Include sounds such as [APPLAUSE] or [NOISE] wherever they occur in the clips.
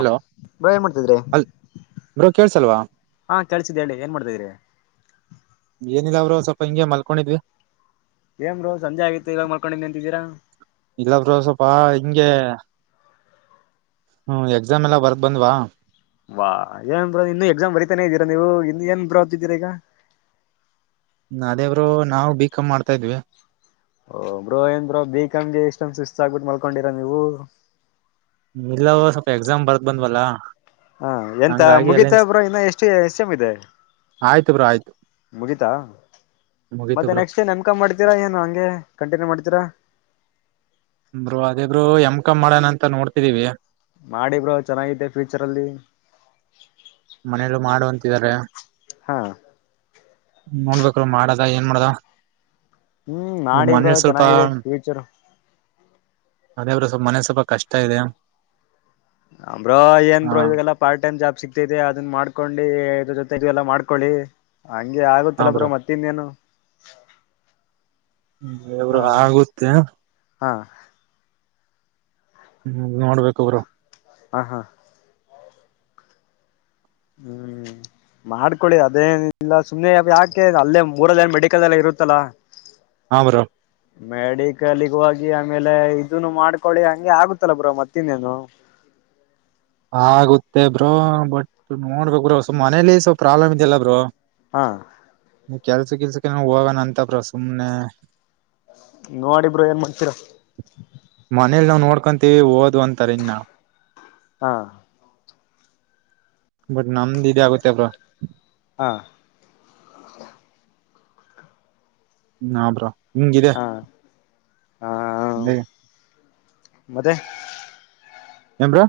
Hello by ಏನ್ ಮಾಡ್ತಿದ್ರಿ ಅಲ್ ಬ್ರೋ ಕೇಳ್ಸಲ್ವಾ ಹಾ ಕೇಳ್ಸ್ತೀದೆ ಹೇಳಿ ಏನ್ ಮಾಡ್ತಿದ್ರಿ. ಏನಿಲ್ಲ ಬ್ರೊ ಸ್ವಲ್ಪ ಹಿಂಗೆ ಮಲ್ಕೊಂಡಿದ್ವಿ. ಏನ್ ಬ್ರೊ ಸಂಜೆ ಆಗಿತ್ತು ಇವಾಗ ಮಲ್ಕೊಂಡಿದ್ನಿ ಅಂತಿದೀರಾ. ಇಲ್ಲ ಬ್ರೊ ಸ್ವಲ್ಪಾ ಹಿಂಗೆ. ಹ್ಮ್ ಎಕ್ಸಾಮ್ ಎಲ್ಲ ಬರ್ದ್ ಬಂದ್ವಾ. ವಾ ಏನ್ ಬ್ರೊ ಇನ್ನು ಎಕ್ಸಾಮ್ ಬರಿತಾನೆ ಇದೀರಾ ನೀವು ಇನ್ ಏನ್ ಬ್ರೊ ಓದ್ತಿದಿರಾ ಈಗ. ಅದೇ ಬ್ರೊ ನಾವ್ ಬಿ ಕಮ್ ಮಾಡ್ತಾ ಇದ್ವಿ. ಒ ಬ್ರೊ ಏನ್ ಬ್ರೊ ಬಿ ಕಮ್ಗೆ ಇಷ್ಟೊಂದ್ ಸುಸ್ತ್ ಆಗ್ಬಿಟ್ ಮಲ್ಕೊಂಡಿರಾ ನೀವು. ಇಲ್ಲ ಬ್ರೊ ಸ್ವಲ್ಪ ಎಕ್ಸಾಮ್ ಬರ್ದ ಬಂದ್ವಲ್ಲಾ. ಹಾ ಎಂತ ಮುಗಿತ ಬ್ರೊ ಇನ್ನ ಎಷ್ಟ ಎಷ್ಟ್ ಸೇಮ್ ಇದೆ. ಆಯ್ತು ಬ್ರೋ ಆಯ್ತು ಮುಗಿತಾ ಮುಗೀತು ಮತ್ತೆ ಬ್ರೋ ನೆಕ್ಸ್ಟ್ ಏನ್ ಎಮ್ ಕಮ್ ಮಾಡ್ತೀರ ಏನು ಹಂಗೆ ಕಂಟಿನ್ಯೂ ಮಾಡ್ತೀರಾ. ಬ್ರೊ ಅದೇ ಬ್ರೋ ಎಮ್ ಕಮ್ ಮಾಡಣ ಅಂತ ನೋಡ್ತಿದಿವಿ. ಮಾಡಿ ಬ್ರೋ ಚೆನ್ನಾಗಿದ್ದೇ ಫ್ಯೂಚರ್ ಅಲ್ಲಿ. ಮನೇಲು ಮಾಡು ಅಂತಿದರೆ. ಹಾ. ನೋಡ್ಬೇಕಲ್ ಮಾಡದ ಏನ್ ಮಾಡದ. ಹ್ಮ್ ಮಾಡಿ ಬ್ರೊ ಮನೇಲಿ ಸ್ವಲ್ಪ ಚೆನ್ನಾಗಿದೆ ಫ್ಯೂಚರು. ಅದೇ ಬ್ರೊ ಸ್ವಲ್ ಮನೆಲ್ ಸ್ವಲ್ಪ ಕಷ್ಟ ಇದೆ. ಅಂ ಬ್ರೋ ಏನ್ ಹಾ ಬ್ರೊ ಇವಾಗೆಲ್ಲ ಪಾರ್ಟ್ ಟೈಮ್ ಜಾಬ್ ಸಿಕ್ತಿದೆ ಅದನ್ ಮಾಡ್ಕೊಂಡೀ ಇದ್ರು ಜೊತೆ ಇದು ಎಲ್ಲ ಮಾಡ್ಕೊಳ್ಳಿ. ಹಂಗೆ ಹಾ ಆಗುತಲ್ಲ ಬ್ರೊ ಬ್ರೋ ಮತ್ ಇನೇನು. ಹ್ಮ ಎಬ್ರೊ ಆಗುತ್ತೆ. ಹಾ. ಹ್ಮ್ ನೋಡ್ಬೇಕು ಬ್ರೊ. ಹ ಹಾ. ಹ್ಮ್. ಮಾಡ್ಕೊಳ್ಳಿ ಅದೇನಿಲ್ಲ ಸುಮ್ನೆ ಅವ್ ಯಾಕೆ ಅಲ್ಲೇ ಮೂರಲ್ಲೆ ಮೆಡಿಕಲ್ ಅಲ್ಲೆ ಇರುತ್ತಲ್ಲಾ. [INAUDIBLE] ಹಾ ಬ್ರೊ. ಹ್ಮ ಮೆಡೀಕಲಿಗ್ ಹೋಗಿ ಆಮೇಲೆ ಇದುನು ಮಾಡ್ಕೊಳ್ಳಿ ಹಂಗೆ ಆಗುತ್ತಲ್ಲ ಬ್ರೊ ಮತ್ತಿನ್ನೇನು. ಆಗುತ್ತೆ ಬ್ರೊ ಬಟ್ ನೋಡ್ಬೇಕ್ ಬ್ರೊ ಸುಮ್ ಮನೇಲಿ ಸ್ವಲ್ಪ್ ಪ್ರಾಬ್ಲಮ್ ಇದೆಯಲ್ಲ ಬ್ರೊ. ಹಾ. ನೀ ಕೆಲ್ಸ ಗಿಲ್ಸಕ್ಕೆ ಹೋಗಣ ಅಂತ ಬ್ರೋ ಸುಮ್ನೆ ನೋಡಿಬ್ರರು ಏನ್ ಮಾಡ್ತೀರಾ ಮನೇಲಿ ನಾವವು ನೋಡ್ಕೊಂತೀವಿ ಓದ್ ಅಂತರಿ ಇನ್ ನಾ ಹಾ ಬಟ್ ನಮ್ದ್ ಇದ ಆಗುತ್ತೆ ಅವ್ರ ಹಾ ಹಾ ಬ್ರೋ ಹಿಂಗಿದೆ ಹಾ ಹ ಮತ್ತೆ ಎ್ರೋ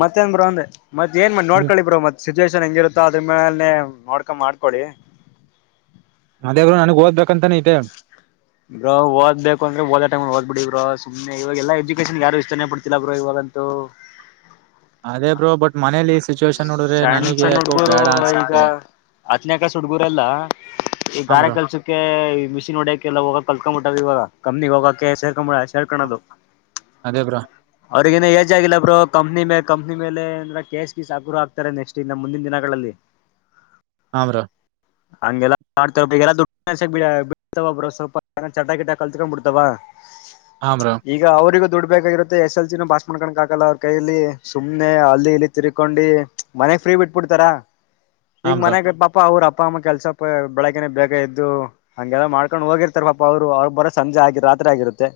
ಮತ್ತೇಏನ್ ಬ್ರೋ ಅಂದ ಮತ್ ಏನ್ ಮ ನೋಡ್ಳ್ಳಿ ಬ್ರೋ ಮತ್ ಸಿಚುವೇೇಶನ್ ಹೆಂಗಿರುತ್ತೋ ಅದ್ರ ಮೇಲೆೇ ನೋಡ್ಕೊಂಡು ಮಾಡ್ಕೊಳ್ಳಿ ಅದೇವರು ನನ್ಗ್ ಓದ್ಬೇಕ ಅಂತಾನೇ ಐತೆ ಬ್ರ ದಬೇಕ ಅಂದ್ರೆ ಹದ ಟೈ್ ಹದ್ಬ ಬಿಡಿ ಇ್ರ ಇ್ಮ ಇವಾಗ ಎಲ್ಲ ಎಜುಕೇಶನ್ ಯಾರು ಇಷ್ಟಾನನೆ ಪಡ್ತಿಲ್ಲ ಬ್ರರು ಇವಾಗಂತೂ ಅದೇ ಬ್ರೋ ಬಟ್ ಮನೇಲಿ ಸಿಚುವೇಶನ್ ನೋಡಿದ್ರೆ ಸಣ್ ನನಗೆ ಸ್ಣ ಯಾಕೋ ಹುಡ್ಗುರು ಬೇಡ ಈಗ ಅನ್ಸುತ್ತೆ ಆತ್ನಕಾಸ ಹುಡ್ಗುರೆಲ್ಲ ಈ ಹಾ ಗಾರೆ ಬ್ರೋ ಕೆಲ್ಸಕ್ಕೆ ಮಿಷಿನ್ ಹೊಡಿಯಕೆ ಎಲ್ಲ ಹೋಗ ಕಲ್ಕ್ಬ ಬಿಟ್ಟ್ ಇವಾಗ ಕಮ್ಮನಿಗ್ೋಗಕಕ್ಕೆ ಸೇರ್ಕೊ್ ಬಿಡ ಹೇಳ್ಕಳದು ಅದೇ ಬ್ರೋ ಅವ್ರಗ ಏಜ್ ಆಗಿಲ್ಲ ಬ್ರ ಕಂಪ್ನಿ ಮ ಕಂನಿ ಮೇಲೆ ಅಂದ್ರ ಕ್ ಸಾಗುರು ಆಗ್ತಾರೆ ನೆಕ್ಸ್ಟ್ ಇನ್ನು ಮುಂದಿನ ದಿನಗಳಲ್ಲಿ ಹಮ್ರ [UNINTELLIGIBLE] ಹಂಗೆಲ್ಲಾ ಬಿತವ ಬ್ರ ಸ್ವಲ್ಪ ಚಟ ಗಿಟ ಕಲ್ತ್ಕೊಂಡ್ ಬಿಡ್ತವ ಹಾ ಬ್ರೋ ಈ ಈಗ ಅವ್ರಗೂ ದುಡ್ ಬೇಕಾಗಿರುತ್ತೆ ಎಸ್ ಎಲ್ಸ ನ ಪಾಸ್ ಮಾಡ್ಕೊಂಡಕಕ್ಕಲ್ಲ ಅವ್ರ ಕೈಲಿ ಸುಮ್ನೆ ಅಲ್ಲಿ ಇ ತಿರ್ಕೊಂಡಿ ಮನೆಗ್ ಫ್ರೀ ಬಿಟ್ಬಿಡ್ತಾರ ಹಾ ಈಗ ಬ್ರೋ ಮನೆಾಗ ಪಾ ಅಪ್ಪ ಅವ್ರ ಅಪ್ಪ ಅಮ್ಮ ಕೆಲ್ಸ ಬೆಳಕನೆ ಬೇಗ ಎದ್ದು ಹಂಗೆಲ್ಲ ಮಾಡ್ಕೊಂಡ್ ಹೋಗಿರ್ತಾರ ಪಾಪಾ ಅವ್ರು ಅವ್ರು ಬರೋ ಸಂಜೆ ಆಗಿ ರಾತ್ರಿ ಆಗಿರುತ್ತೆ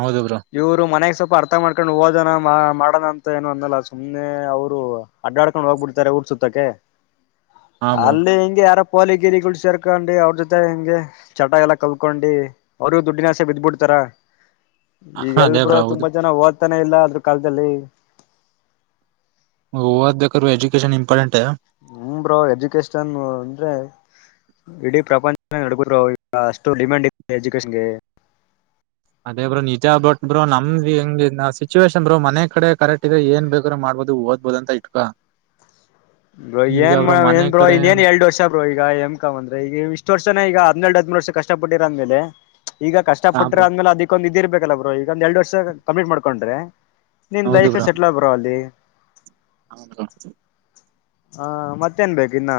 ಹೌದಬ್್ರರು ಇವ್ರು ಮನೆಾಗ ಸ್ವಲ್ಪ ಅರ್ಥ ಮಾಡ್ಕೊಂಡು ಓದೋಣ ಮಾಡೋಣ ಅಂತ ಏನು ಅಂದಲ್ಲ ಸುಮ್ನೆ ಅವರು ಅಡ್ಡಾಡ್ಕೊಂಡು ಹೋಗ್ಬಿಡ್ತಾರೆ ಊರ್ ಸುತ್ತಕ್ಕೆ ಹಾ ಬ್ರೋ ಅಲ್ಲಿ ಹಿಂಗೆ ಯಾರ ಪೋಲಿಗಿರಿಗಳು ಸೇರ್ಕೊಂಡಿ ಅವ್ರ ಜೊತೆ ಹೆಿಂಗೆ ಚಟಾಗ ಎಲ್ಲ ಕಲ್ಕೊಂಡಿ ಅವರು ದುಡ್ಡಿನಸೆ ಬಿದ್ಬಿಡ್ತಾರ ಈಗ ಅದೇ ಎಲ್ಬರುೂ ಬ್ರೋ ಹೌದು ತುಂಬಾ ಜನ ಓದ್ತಾನೇ ಇಲ್ಲ ಅದ್ರ ಕಾಲದಲ್ಲಿ ಹಓದ್ ಬೇಕಾದ್ರು ಎಜುಕೇಶನ್ ಇಂಪಾರ್ಟೆಂಟ್ ನ್ರ ಎಜುಕೇಶನ್ ಅಂದ್ರೆ ಇಡೀ ಪ್ರಪಂಚ ನಡಗುದ್ರು ಈಗ ಅಷ್ಟು ಡಿಮ್ಯಾಂಡ್ ಇದೆ ಎಜುಕೇೇಶನ್ ಗೆ ಅದೇ ಬ್ರೋ ನಿಜಾ ಬಟ್ ಬ್ರೋ ನಮ್ದ್ ಹೆಂಗ ಸಿಚುವೇೇಶನ್ ಬ್ರೋ ಮನೆ ಕಡೆ ಕರೆಕ್ಟ್ ಇದೆ ಏನ್ ಬೇಕ್ರ ಮಾಡ್ಬೋದು ದ್ ಹಬೋದ ಅಂತ ಇಟ್ಕಾ ಬ ಏನ್ ಮನೆ ಏನ್್ರೋ ಕಡೆ ಇನ್ನೇನ್ ಎಡುಷ ಷ್ಟರು ಈಗ ಎಮ ಕಮ ಅಂದ್ರೆ ಈಗ ಇಷ್ಟ ವರ್ಷನ ಈಗ ಹದ್ರಡ್ ಹದ್ೂರು ವರ್ಷ ಕಷ್ಟಪಟ್ಟಿರ ಅಂದ್ಮೇಲೆ ಈಗ ಕಷ್ಟ ಹಾ ಪಟ್ಟಟ್ರೆ ಬ್ರೋ ಆದ್ಮೇಲೆ ಅದಕ್ಕೊಂದ್ ಇದ ಇರ್ಬೇಕಲ್ಲ ಅವರು ಈಗೊಂದ್ ಎರಡ್ ವರ್ಷ ಕಂಪ್ಲೀಟ್ ಮಾಡ್ಕೊಂಡ್ರೆ ನಿನ್ ಹೌದು ಲೈಫ್ ಸೆಟ್ಲ್ ಆಗ್ಬರ ಅಲ್ಲಿ ಹೌದಾ ಹಾ ಮತ್ತೇನ್ ಬೇಕು ಇನ್ನ.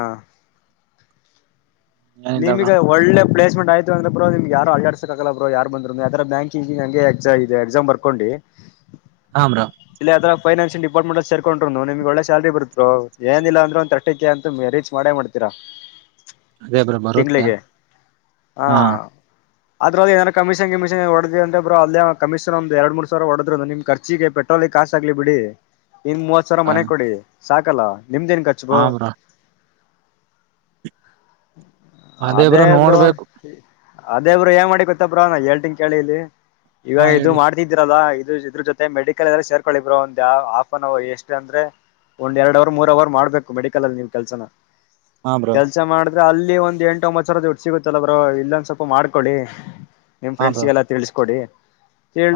ಏನಿಲ್ಲ ಬ್ರೋ ನಿನ್ಗೆ ಒಳ್ಳೆ ಪ್ಲೇಸ್ಮೆಂಟ್ ಆಯ್ತ ಅಂದ್ರ ಬ್ರೋಮ್ಗೆ ಯಾರ ಆಡಡ್ಸಕ್ಕಾಗಲ್ಲ ಬ್ರೋ ಯಾರ ಬಂದ್ರು ಯ ತರ ಬ್ಯಾಂಿಂಗ ಹಂಗೆ ಎ ಇ ಎಸಾಮ್ ಬರ್ಕೊಂಡಿ [INAUDIBLE] ಹ ಬ್ರೋ. ಇಲ್ಲಿ ಅದರ ಫೈನಾನ್ಸಿಯಲ್ ಡಿಪಾರ್ಮೆಂ ಅಲ್ಲಿ ಸರ್ಕೊಂಡ್ರುನು ನಿಮಗ ಒಳ್ಳೆ ಸ್ಯಾಲರಿ ಬರತ್ ಬ್ರೋ. ಏನಿಲ್ಲ ಅಂದ್ರೆ ಒಂದ ತಿರ್ಟಿ ಕೆ ಅಂತು ರೀಚ್ ಮಾಡೇ ಮಾಡ್ತೀರಾ. ಅದೇ ಬ್ರೋ ಬರುತ್ತೆ ತಿಂಗಳಿಗೆ ಹಾ. ಅದ್ರಲ್ಲಿ ಏನಾರ ಕಮಿಷನ್ ಕಮಿನ್ಡೆದ್ ಅಂತರ ಬ್ರೋ ಕಮಿಷನ್ ಒಂದ ಎರಡ್ ಮೂರ ಸಾವಿರ ಹೊಡದ್ರಿ ಅಂದ್ರೆ ನಿಮ ಖರ್ಚಿಗೆ. ಪೆಟ್ರೋಲ್ ಗ ಕಾಸ ಆಗ್ಲಿ ಬಿಡಿ ಇನ್ ಮೂವತ್ ಸಾವಿರ ಮನೆ ಕೊಡಿ ಸಾಕಲ್ಲ ನಿಮ್ದೇನ್. ಖರ್ಚು ಹ ಬ್ರೋ ಬ್ರೊ. ಅದೇ ಬ್ರೋ. ಅದೇ ಬ್ರೋ ಏನ ಮಾಡಿ ಗೊತ್ತ ಬ್ರೋ ನಾ ಹೇಳ್ತೀನ್ ಕೇಳಿ ಇಲ್ಲಿ ಹಾ ಈವಾಗ ಇದು ಹೇಳಿ ಮಾಡ್ ಇದಿದ್ರರಲ್ಲಾ ಇದು ಇದ್ರ ಜೊತೆ ಮೆಡಿಕಲ್ ಎಲ್ಲ ಸೇರ್ಕೊಳ್ಳಿ ಬ್ರೋ ಒಂದು ಯಾವ್ ಆಫ್ ಅನ್ ಅವರ್ ಎಷ್ಟ ಅಂದ್ರೆ. ಒಂದ್ ಎರಡ್ ಅವರ್ ಮೂರ್ ಅವರ್ ಮಾಡ್ಬೇಕು ಮೆಡಿಕಲ್ ಅಲ್ಲಿ ನೀವ್ ಕೆಲ್ಸನ. ಹಾ ಬ್ರೋ. ಕೆಲ್ಸ ಮಾಡಿದ್ರೆ ಅಲ್ಲಿ ಒಂದ್ ಎಂಟು ಒಂಬತ್ತ ಸಾವಿರ ದುಡ್ ಸಿಗುತ್ತಲ್ಲ ಬ್ರೋ ಇಲ್ಲೊಂದ ಸ್ವಲ್ಪ ಮಾಡ್ಕೊಳ್ಳಿ. ನಿಮ್ ಹಾ ಬ್ರೋ ಫ್ರೆಂಡ್ಸ್ಗೆಲ್ಲ ತಿಳ್ಸಕೊಡಿ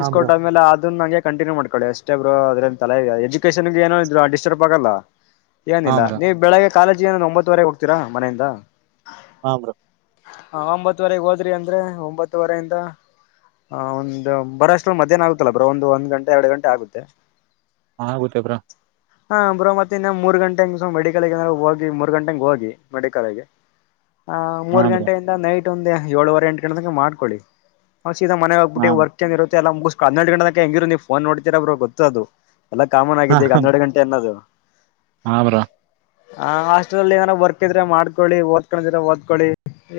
ಹಾ ಬ್ರೋ ಆಮೇಲ್ ಅದನ್ನ ಹಂಗೆ. ಕಂಟಿನ್ಯೂ ಮಾಡಕೊಳ್ಳಿ ಅಷ್ಟೇ ಬ್ರೋ ಅದ್ರ ತಲೆ ಇದೆ ಎಜುಕೇಷನ್ ಏನೋ ಡಿಸ್ಟರ್ಬ್ ಆಗಲ್ಲ. ಹಾ ಏನಿಲ್ಲ ಬ್ರೋ ನೀವ್ ಬೆಳಿಗ್ಗೆ ಕಾಲೇಜಿಗೆ ಏನ ಒಂಬತ್ತುವರೆಗೆ ಹೋಗತೀರಾ ಮನೆಯಿಂದ. ಹ ಬ್ರೊ. ಹ ಒಂಬತ್ತುವರೆಗೆ ಹೋದ್ರಿ ಅಂದ್ರೆ ಒಂಬತ್ತುವರಿಂದ. ಹ ಒಂದು ಬರೋಷ್ಟ್ರಲ್ಲಿ ಮಧ್ಯಾಹ್ನ ಆಗುತ್ತಲ್ಲ ಬ್ರೋ ಒಂದು ಒಂದ್ ಗಂಟೆ ಎರಡು ಗಂಟೆ ಆಗುತ್ತೆ. ಹಾ ಆಗುತ್ತೆೇಬ್ರೊ. ಹಾ ಬ್ರೋ ಮತ್ತ್. ಮತ್ತಿನ ಮೂರ್ ಗಂಟೆ ಮೆಡಿಕಲ್ ಏಂದ್ರೆ ಹೋಗಿ ಮೂರು ಗಂಟೆಗೆ ಹೋಗಿ ಮೆಡಿಕಲ್ಗೆ. ಹ ಹಾ ಮೂರ್ ಬ್ರೋ ಗಂಟೆಯಿಂದ ನೈಟ್ ಒಂದೆ ಏಳುವರೆ ಎಂಟು ಗಂಟೆ ತನಕ ಮಾಡ್ಕೊಳ್ಳಿ. ಸೀದಾ ಮನೆ ಹಾ ಹೋಗ್ಬಟ್ಟ ವರ್ಕ್ ಏನ ಇರುತ್ತ ಎಲ್ಲ ಮುಗಸ್ಕೊ ಹನ್ನೆರಡ ಗಂಟೆ ತನಕ ಹೆಂಗಿರು ನೀವು ಫೋನ್ ನೋಡ್ತೀರಾ ಬ್ರೋ ಗೊತ್ತು ಅದು. ಎಲ್ಲಾ ಕಾಮನ್ ಆಗಿದೆ ಈಗ ಹನ್ನೆರಡು ಗಂಟೆ ಅನ್ನದು. ಹಾ ಬ್ರೋ. ಹ ಅಷ್ಟ್ರಲ್ಲಿ ಏನಾರ ವರ್ಕ್ ಇದ್ರೆ ಮಾಡಕೊಳ್ಳಿ ಓದಕನೋಡಿದ್ರೆ ಓದ್ಕೊಳ್ಳಿ.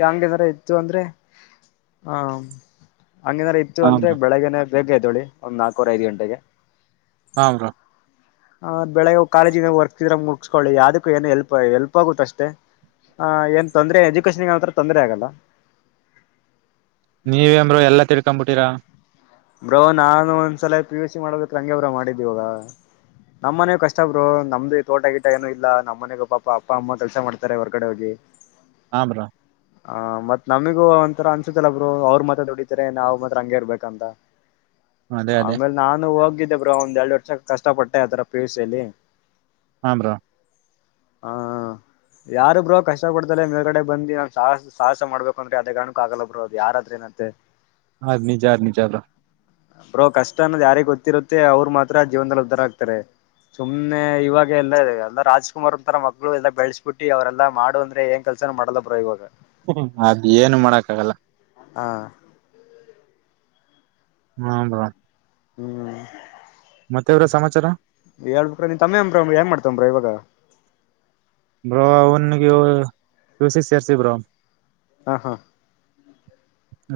ಹಂಗಂದ್ರ ಇತ್ತು ಅಂದ್ರೆ ಹ ಹಂಗನ ಇ ಇತ್ತು ಹಾ ಅಂದ್ರೆ ಬ್ರೋ ಬೆಳಗ್ನೆ ಬೇಗ ಎದ್ದೇಳಿ ಒಂದ್ ನಾಲ್ಕವರೆ ಐದು ಗಂಟೆಗೆ. ಹ ಬ್ರೋ. ಹ್ ಬೆಳಗ್ ಹೋಗ ಕಾಲೇಜಿನ ವರ್ಕ್ಸಿದ್ರೆ ಮುಗಿಸಸ್ಕೊಳ್ಳಿ ಯಾವದಕ್ಕ ಏನು ಹೆಲ್ಪ್ ಹೆಲ್ಪ್ ಆಗುತ್ತಷ್ಟೆ. ಹ ಏನ್ ತೊಂದರೆ ಎಜುಕೇಶನ್ ಏನಂತ್ರ ತೊಂದರೆ ಆಗಲ್ಲ. ನೀವೇನ ಬ್ರೋ ಎಲ್ಲ ತಿಳ್ಕೊಂಡ ಬಿಟ್ಟಿರಾ. ಬ್ರೋ ನಾನು ಒಂದ್ಸಲ ಪಿ ಯುಸ್ ಸಿ ಮಾಡ್ಬೇಕ ಹಂಗ ಬ್ರೋ ಮಾಡಿದ್ದವಾಗ. ನಮ್ಮ್ನೆ ಕಷ್ಟ ಬರು ನಮ್ದು ತೋಟ ಗಿಟ ಏನನು ಇಲ್ಲ ನಮ್ಮ ಮನೆಗೂ ಪಾಪ ಅಪ್ಪ ಅಮ್ಮ ಕೆಲಸ ಮಾಡ್ತಾರೆ ಹೊರ್ಗಡೆ ಹೋಗಿ. [INAUDIBLE] ಹ ಬ್ರೊ. ಹ ಮತ್ ನಮಗ ಒಂಥರ ಅನ್ಸುತ್ತಲ್ಲ ಬ್ರೋ ಅವರ ಮಾತ್ರ ದುಡಿತಾರೆ ನಾವ್ ಮಾತ್ರ ಹಂಗೇ ಇರ್ಬೇಕಂತ. ಅದೇ ಅದೇ ಆಮೇಲೆ ನಾನು ಹೋಗಿದ್ದೆ ಬ್ರೋ ಒಂದ್ ಎರಡು ವರ್ಷ ಕಷ್ಟ ಪಟ್ಟೆ ಆತರ ಪಿ ಯು ಸಿ ಅಲ್ಲಿ. ಹ ಬ್ರೋ. ಹಾ. ಯಾರು ಬ್ರೋ ಕಷ್ಟ ಪಡ್ತೇ ಮೇಗಡೆ ಬಂದು ನಾ ಸಾಹಸ ಸಾಹಸ ಮಾಡಬೇಕ ಅಂದ್ರೆ ಅದೇ ಕಾರಣಕ್ಕ ಆಗಲ್ಲ ಬ್ರೋ ಅದು ಯಾರಾದ್ರ ನತ್ತಂತೆ ಹ ನಿಜಾರ ನಿಜಾಅದ ಬ್ರೋ ಕಷ್ಟ ಅನ್ನೋದು ಯಾರಿಗೆ ಗೊತ್ತಿರುತ್ತೆ ಅವ್ರು ಮಾತ್ರ ಜೀವದಲ್ಲಿ ಉದ್ಧಾರ ಆಗ್ತಾರೆ ಸುಮ್ಮ್ನೆ ಇವಾಗ ಎಲ್ಲ ಎಲ್ಲ ರಾಜ್ಕುಮಾರ್ ಒಂತರ ಮಕ್ಕಳು ಎಲ್ಲ ಬೆಳೆಸಸ್ಬಿಟ್ಟಿ ಅವರೆಲ್ಲ ಮಾಡು ಅಂದ್ರೆ ಹೆಂಗ ಕೆಲ್ಸನ ಮಾಡ್ಲ ಬ್ರ ಇವಾಗ ಹ ಅದ್ ಏನು ಮಾಡಕ್ಕ ಆಗಲ್ಲ ಹಾ ಹನ [INAUDIBLE] ಹ್ಮ್ ಮತ್ತೆವರ ಸಮಾಚಾರ ಹಳ್ ಬಿರ ನೀನ್ ತಮ್ಮೇ ಅ್ರ ಏನ್ ಮಾಡ್ತಂಬ್ರಾ ಇವಾಗ ಬ್ರೋ ಅವನಿಗೆ ಪಿವಿಸಿಕ್ ಸೇರ್ಸಿ ಬ್ರೋ ಹಾ ಹಾ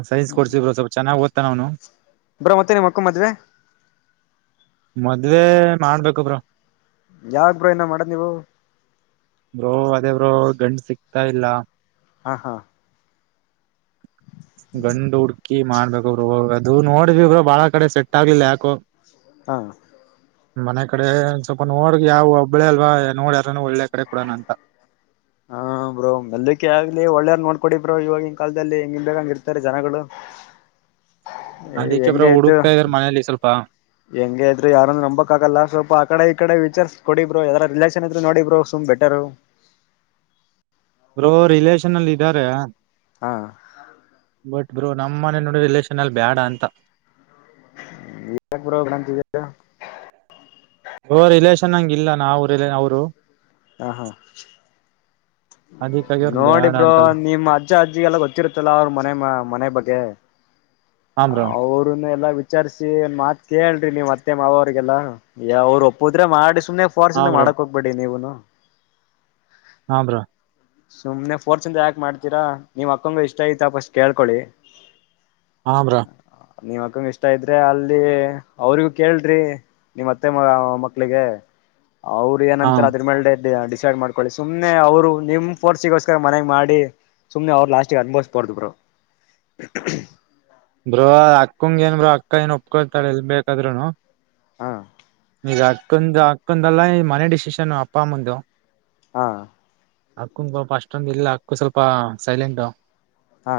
ಸೈನ್ಸ್ ಕೊಡ್ಸಿ ಬ್ರೋ ಚೆನ್ನಾಗಿ ಓದುತಾನ ಅವ್ನು ಬ್ರಾ ಮತ್ತೆ ನಿಮ್ಮಕ್ಕ ಮದ್ವೆ ಮದ್ವೆ ಮಾಡ್ಬೇಕಬ್ರ. ಯಾವಾಗ ಬ್ರೋ ಏನ ಮಾಡ್ ನೀವು ಬ್ರೋ ಅದೇ ಬ್ರೋ ಗಂಡು ಸಿಕ್ತಾ ಇಲ್ಲ ಹಾಂ ಹಾ ಗಂಡು ಹುಡ್ಕಿ ಮಾಡ್ಬೇಕ ಅವರು ಅದು ನೋಡ್ರರು ಬಾಳ ಕಡೆ ಸೆಟ್ ಆಗ್ಲಿಿಲ್ಲ ಯಾಕು ಹಾ ಮನೆ ಕಡೆ ಒ ಸ್ವಲ್ಪ ನೋಡ ಯಾವವು ಒಬ್ಬಳೇ ಅಲ್ವಾ ನೋಡ್ಯಾರೂ ಒಳ್ಳೆ ಕಡೆ ಕೊಡಣ ಅಂತ ಹಾ ಬ್ರೋ ಮೆಲ್ಕ್ಕೆೆ ಆಗ್ಲಿ ಒಳ್ಳೇದ ನೋಡ್ಕೊಡಿ ಬ್ರೋ ಇವಾಗಿನ್ ಕಾಲದಲ್ಲಿ ಹೆಂಗಿನ್ ಬೇಕಂಗ ಇರ್ತಾರೆ ಜನಗಳು ಹೆಂಗ ಆಯ್ತು ಅಲ್ಲಿ ಸ್ವಲ್ಪ ಹೆಂಂಗ ಇದ್ರು ಯಾರಂದ ನಂಬಕ್ ಆಾಗಲ್ಲ ಸ್ವಲ್ಪ ಆ ಕಡೆ ಈ ಕಡೆ ವಿಚರ್ಸ್ ಕೊಡಬ್ರರು ಯದಾರ ರಿಲೇಷನ್ ಇದ್ರ ನೋಡಬ್ರರು ಸುಮ್ ಬೆಟರು ಬ್ರೋ ರಿಲೇಷನ್ ಅಲ್ಲಿ ಇದಾರೆ ಹಾ ಬಟ್ ಬ್ರೋ ನಮ್ಮನೆ ನೋಡಿ ರಿಲೇಷನ್ ಅಲ್ಲಿ ಬೇಡ ಅಂತ ಯ ಬ್ರೋ ಗಂತಿದೀರ ರಿಲೇಷನ್ ಹಂಗ ಇಲ್ಲ ನಾ ಅವರು ಅವ್ರು ಹಾ ಹಾ ಅದಕ್ಕೆಗಿ ನೋಡಿ ಬ್ರೋ ನಿಮ್ಮ್ ಅಜ್ಜ ಅಜ್ಜಿಗೆಲ್ಲ ಗೊತ್ತಿರುತ್ತಲ್ಲ ಅವ್ರ ಮನೆ ಮನೆ ಬಗ್ಗೆ ಹಾ ಬ್ರೋ ಅವ್ರನ್ನ ಎಲ್ಲಾ ವಿಚಾರಸಿ ಮಾತ್ ಕೇಳ್ರಿ ನೀವ್ ಮತ್ತೆ ಮಾವವ್ರರಿಗೆಲ್ಲಾ ಯಾಅವರು ಒಪ್ಪುದ್ರೆ ಮಾಡಿ ಸುಮ್ನೆ ಫೋರ್ಸ್ ಹಾ ಇಂದ ಬ್ರೋ ಮಾಡಕ್ ಹೋಗ್ಬೇಡಿ ನೀವುನು ಹಾ ಬ್ರೋ ಸುಮ್ನೆ ಫೋರ್ಸ್ ಇಂದ ಯಾಕ್ ಮಾಡತತಿರಾ ನಿಮ್ಮಕ್ಕನಗ್ ಇಷ್ಟ ಐತ ಪಫಸ್ಟ್ ಕೇಳ್ಕೊಳ್ಳಿ ಹ ಬ್ರೋ ನೀ್ ಅಕ್ಕಂಗ ಇಷ್ಟ ಇದ್ರೆ ಅಲ್ಲಿ ಅವ್ರಿಗೂ ಕೇಳ್ರಿ ನಿಮ್ಮಅತ್ತೆ ಮಕ್ಕಳಿಗೆ ಅವರು ಹಾ ಏನಂತಾರೆ ಅದ್ರ ಮೇಲೆ ಡಿಸೈಡ್ ಮಾಡಕೊಳ್ಳಿ ಸುಮ್ನೆ ಅವ್ರು ನಿಮ್ ಫೋರ್ ಸಿಗೋಸ್ಕರ ಮನೆಗ್ ಮಾಡಿ ಸುಮನೆ ಅವ್ರು ಲಾಸ್ಟಿಗೆ ಅನುಭವಿಸಬಾರದು [UNINTELLIGIBLE] ಬ್ರೋ ಅಕ್ಕಂಗ ಏನ್ ಬ್ರೋ ಅಕ್ಕ ಏನ್ ಒಪ್ಕೊತಾಳೆ ಎಲ್ಲಿ ಬೇಕಾದ್ೂನು ಹಾ ಈಗ ಅಕ್ಕಂದ ಅಕ್ಕಂದಲ್ಲಾ ಈ ಮನೆ ಡಿಸಿಷನ್ ಅಪ್ಪಮ್ಮಂದು ಹಾ ಅಕ್ಕನ್ ಪಾಪ ಅಷ್ಟೊಂದು ಇಲ್ಲ ಅಕ್ಕು ಸ್ವಲ್ಪ ಸೈಲೆಂಟ್ ಹಾ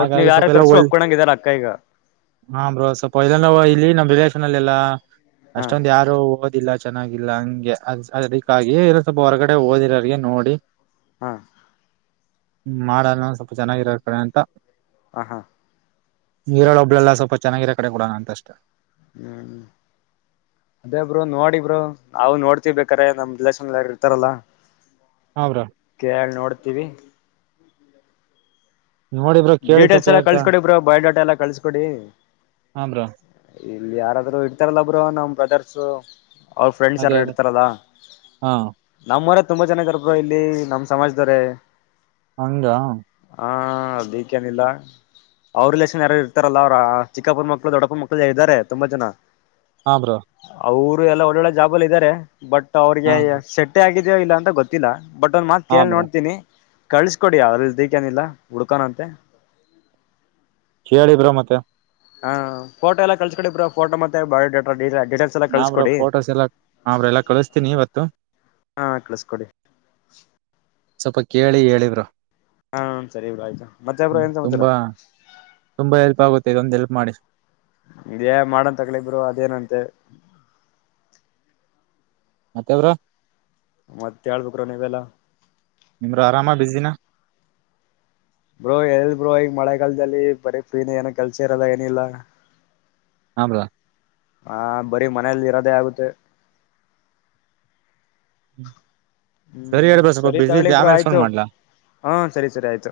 ಒಟ್ನಿಗೆ ಯಾರ ಸ್ವಲ್ಪ ಎಲ್ಲ ತರ್ಸ್ರರು ಒಳ್ ಒಪ್ಕಳಂಗಿದಾರ ಅಕ್ಕ ಈಗ ಹಾ ಬ್ರೋ ಸ್ವಲ್ಪ ಇ ನ ಇಲ್ಲಿ ನಮ್ ರಿಲೇಷನ್ ಅಲ್ಲ ಎಲ್ಲಾ ಹಾ ಅಷ್ಟೊಂದ್ ಯಾರು ಓ ಇಲ್ಲ ಚೆನ್ನಾಗಿಲ್ಲ ಹಂಗೆ ಅ ಅದಕ್ಕಾಗಿ ಸ್ವಲ್ಪ ಹೊರಗಡೆ ಓದಿರರ್ಗೆ ನೋಡಿ ಹಾ ಹ್ಮ್ ಮಾಡಲ್ಲ ಸ್ವಲ್ಪ ಚೆನ್ನಾಗಿರೋಾರ ಕಡೆ ಅಂತ ಹಂ ಹಾ ನೀರಳ ಒಬ್ಳೆಲ್ಲ ಸ್ವಲ್ಪ ಚೆನ್ನಾಗಿರ ಕಡೆ ಕೊಡಣ ಅಂತಷ್ಟ ಹ್ಮ್ ಅದೇ ಬ್ರೋ ನೋಡಿ ಬ್ರೋ ನಾವು ನೋಡ್ತಿರ್ಬೇಕೇಕಾರೆ ನಮ್ ರಿಲೇಷನ್ ಯಾರು ಇರ್ತಾರಲ್ಲಾ ಇ [INAUDIBLE] ಹ ಬ್ರೋ ಕೇಳ್ ನೋಡ್ತೀವಿ ನೋಡಿ ಬ್ರೋ ಕೇಳಿ ಸ್ವಲ್ಪ ಡೀಟೇಲ್ಸ್ ಎಲ್ಲ ಯಾರತ್ರ ಕಳ್ಸಕೊಡಿ ಬ್ರೋ ಬಯೋಡಾಟಾ ಎಲ್ಲಾ ಕಳ್ಸಕೊಡಿ ಹಾ ಬ್ರೋ ಇಲ್ಲಿ ಯಾರಾದ್ರರು ಇಡ್ತಾರಲ್ಲಬ್ರು ನಮ್ ಬ್ರದರ್ಸ ಅವ್ರ ಫ್ರೆಂಡ್ಸ್ ಯಾರ ಅದೇ ಅದೇ ಇಡ್ತಾರದಾ ಹಾ ನಮ್ಮ್ವರ ತುಂಬಾ ಜನ ಇದಾರ ಬ್ರು ಇಲ್ಲಿ ನಮ್ಮ್ ಸಮಾಜದವರೆೇ ಹಂಗ ಹಾ ಅ ದಕ್ಕಾನಿಲ್ಲ ಅವ್ರ ರಿಲೇಷನ್ ಯಾರು ಇರ್ತಾರಲ್ಲ ಅವ್ ಆ ಚಿಕ್ಕಪ್ಪನ ಮಕ್ಕಳು ದೊಡ್ಡಪನ್ ಮಕ್ಕಳಲ್ಲ ಇದ್ದಾರೆ ತುಂಬಾ ಜನ ಹಾ ಬ್ರೋ ಅವರು ಎಲ್ಲ ಒಳ್ಳೊಳ್ಳೆ ಜಾಬಲ್ಲಿ ಇದ್ದಾರೆ ಬಟ್ ಅವ್ರಿಗೆ ಹ ಸೆಟ್ಟೆ ಆಗಿದೆಯೋ ಇಲ್ಲ ಅಂತ ಗೊತ್ತ ಗಿಲ್ಲ ಬಟ್ ಒಂದ್ ಮಾತ್ ಹಾ ಕೇಳಿ ಬ್ರೋ ನೋಡ್ತೀನಿ ಕಳ್ಿಸ್ಕೊಡಿ ಅವ್ರಲ್ ದ ಏನಿಲ್ಲ ಹುಡ್ಕೋನ ಅಂತೆ ಕೇಳಿ ಬ್ರು ಮತ್ತೆ ಹಾ ಫೋಟೋ ಎಲ್ಲ ಕಲ್ಸ್ಕೊಳ್ಳಿ ಬ್ರೋ ಫೋಟೋ ಮತ್ತೆ ಬಯೋಡೇಟಾ ಹಾ ಬ್ರು ಫೋಟೋಸ್ ಎಲ್ಲಾ ಹಾ ಎಲ್ಲಾ ಕಳಿಸತೀನಿ ಇವತ್ತು ಹಾ ಕಳಿಸಕೊಡಿ ಸ್ವಲ್ಪ ಕೇಳಿ ಹೇಳಿ ಹಾ ಸರಿ ಇ್ರ ಆಯ್ತ ಮತ್ತೆಬ್ಬರು ಹ್ಮ್ ಏನ್ ಸಮಾಚಾರ ತುಂಬಾ ತುಂಬಾ ಹೆಲ್ಪ್ ಆಗುತ್ತೆ ಇದ ಒಂದ್ ಹೆಲ್ಪ್ ಮಾಡಿ ಮಾಡನ್ ತಗಳಬ್ರರು ಅದೇನಂತೆ ಮತ್ತೆ ಬ್ರೋ ಮತ್ತ ಹೇಳ್ಬೇಕ್ರ ನೀವೆಲ್ಲಾ ಬ್ರೋ ಆರಾಮ ಬಿಸಿನ ಬ್ರೋ ಎಲ್ ಬ್ರೋ ಈಗ ಮಳೆಗಾಲದಲ್ಲಿ ಬರೀ ಪ್ರೀಿನ ಏನ ಕಲ್ಸಿರಲ್ಲ ಏನಿಲ್ಲ ಹ್ಮ್ ಬ್ರೋ ಹಾ ಬರೀ ಮನೇಲಿ ಇರೋದೇ ಆಗುತ್ತೆ ಹ್ಮ ಸರಿ ಹ್ಮ್ ಹೇಳೇಳ್ಬ ಸ್ವಲ್ಪ ಸರಿ ಬಿಸಿ ತಗೊಳ್ಳಿ ಇದ್ದೆ ಬ್ರೋ ಆಮೇಲೆ ಫೋನ್ ಆಯ್ತು ಮಾಡ್ಲಾ ಹಾ ಸರಿ ಸರಿ ಆಯ್ತು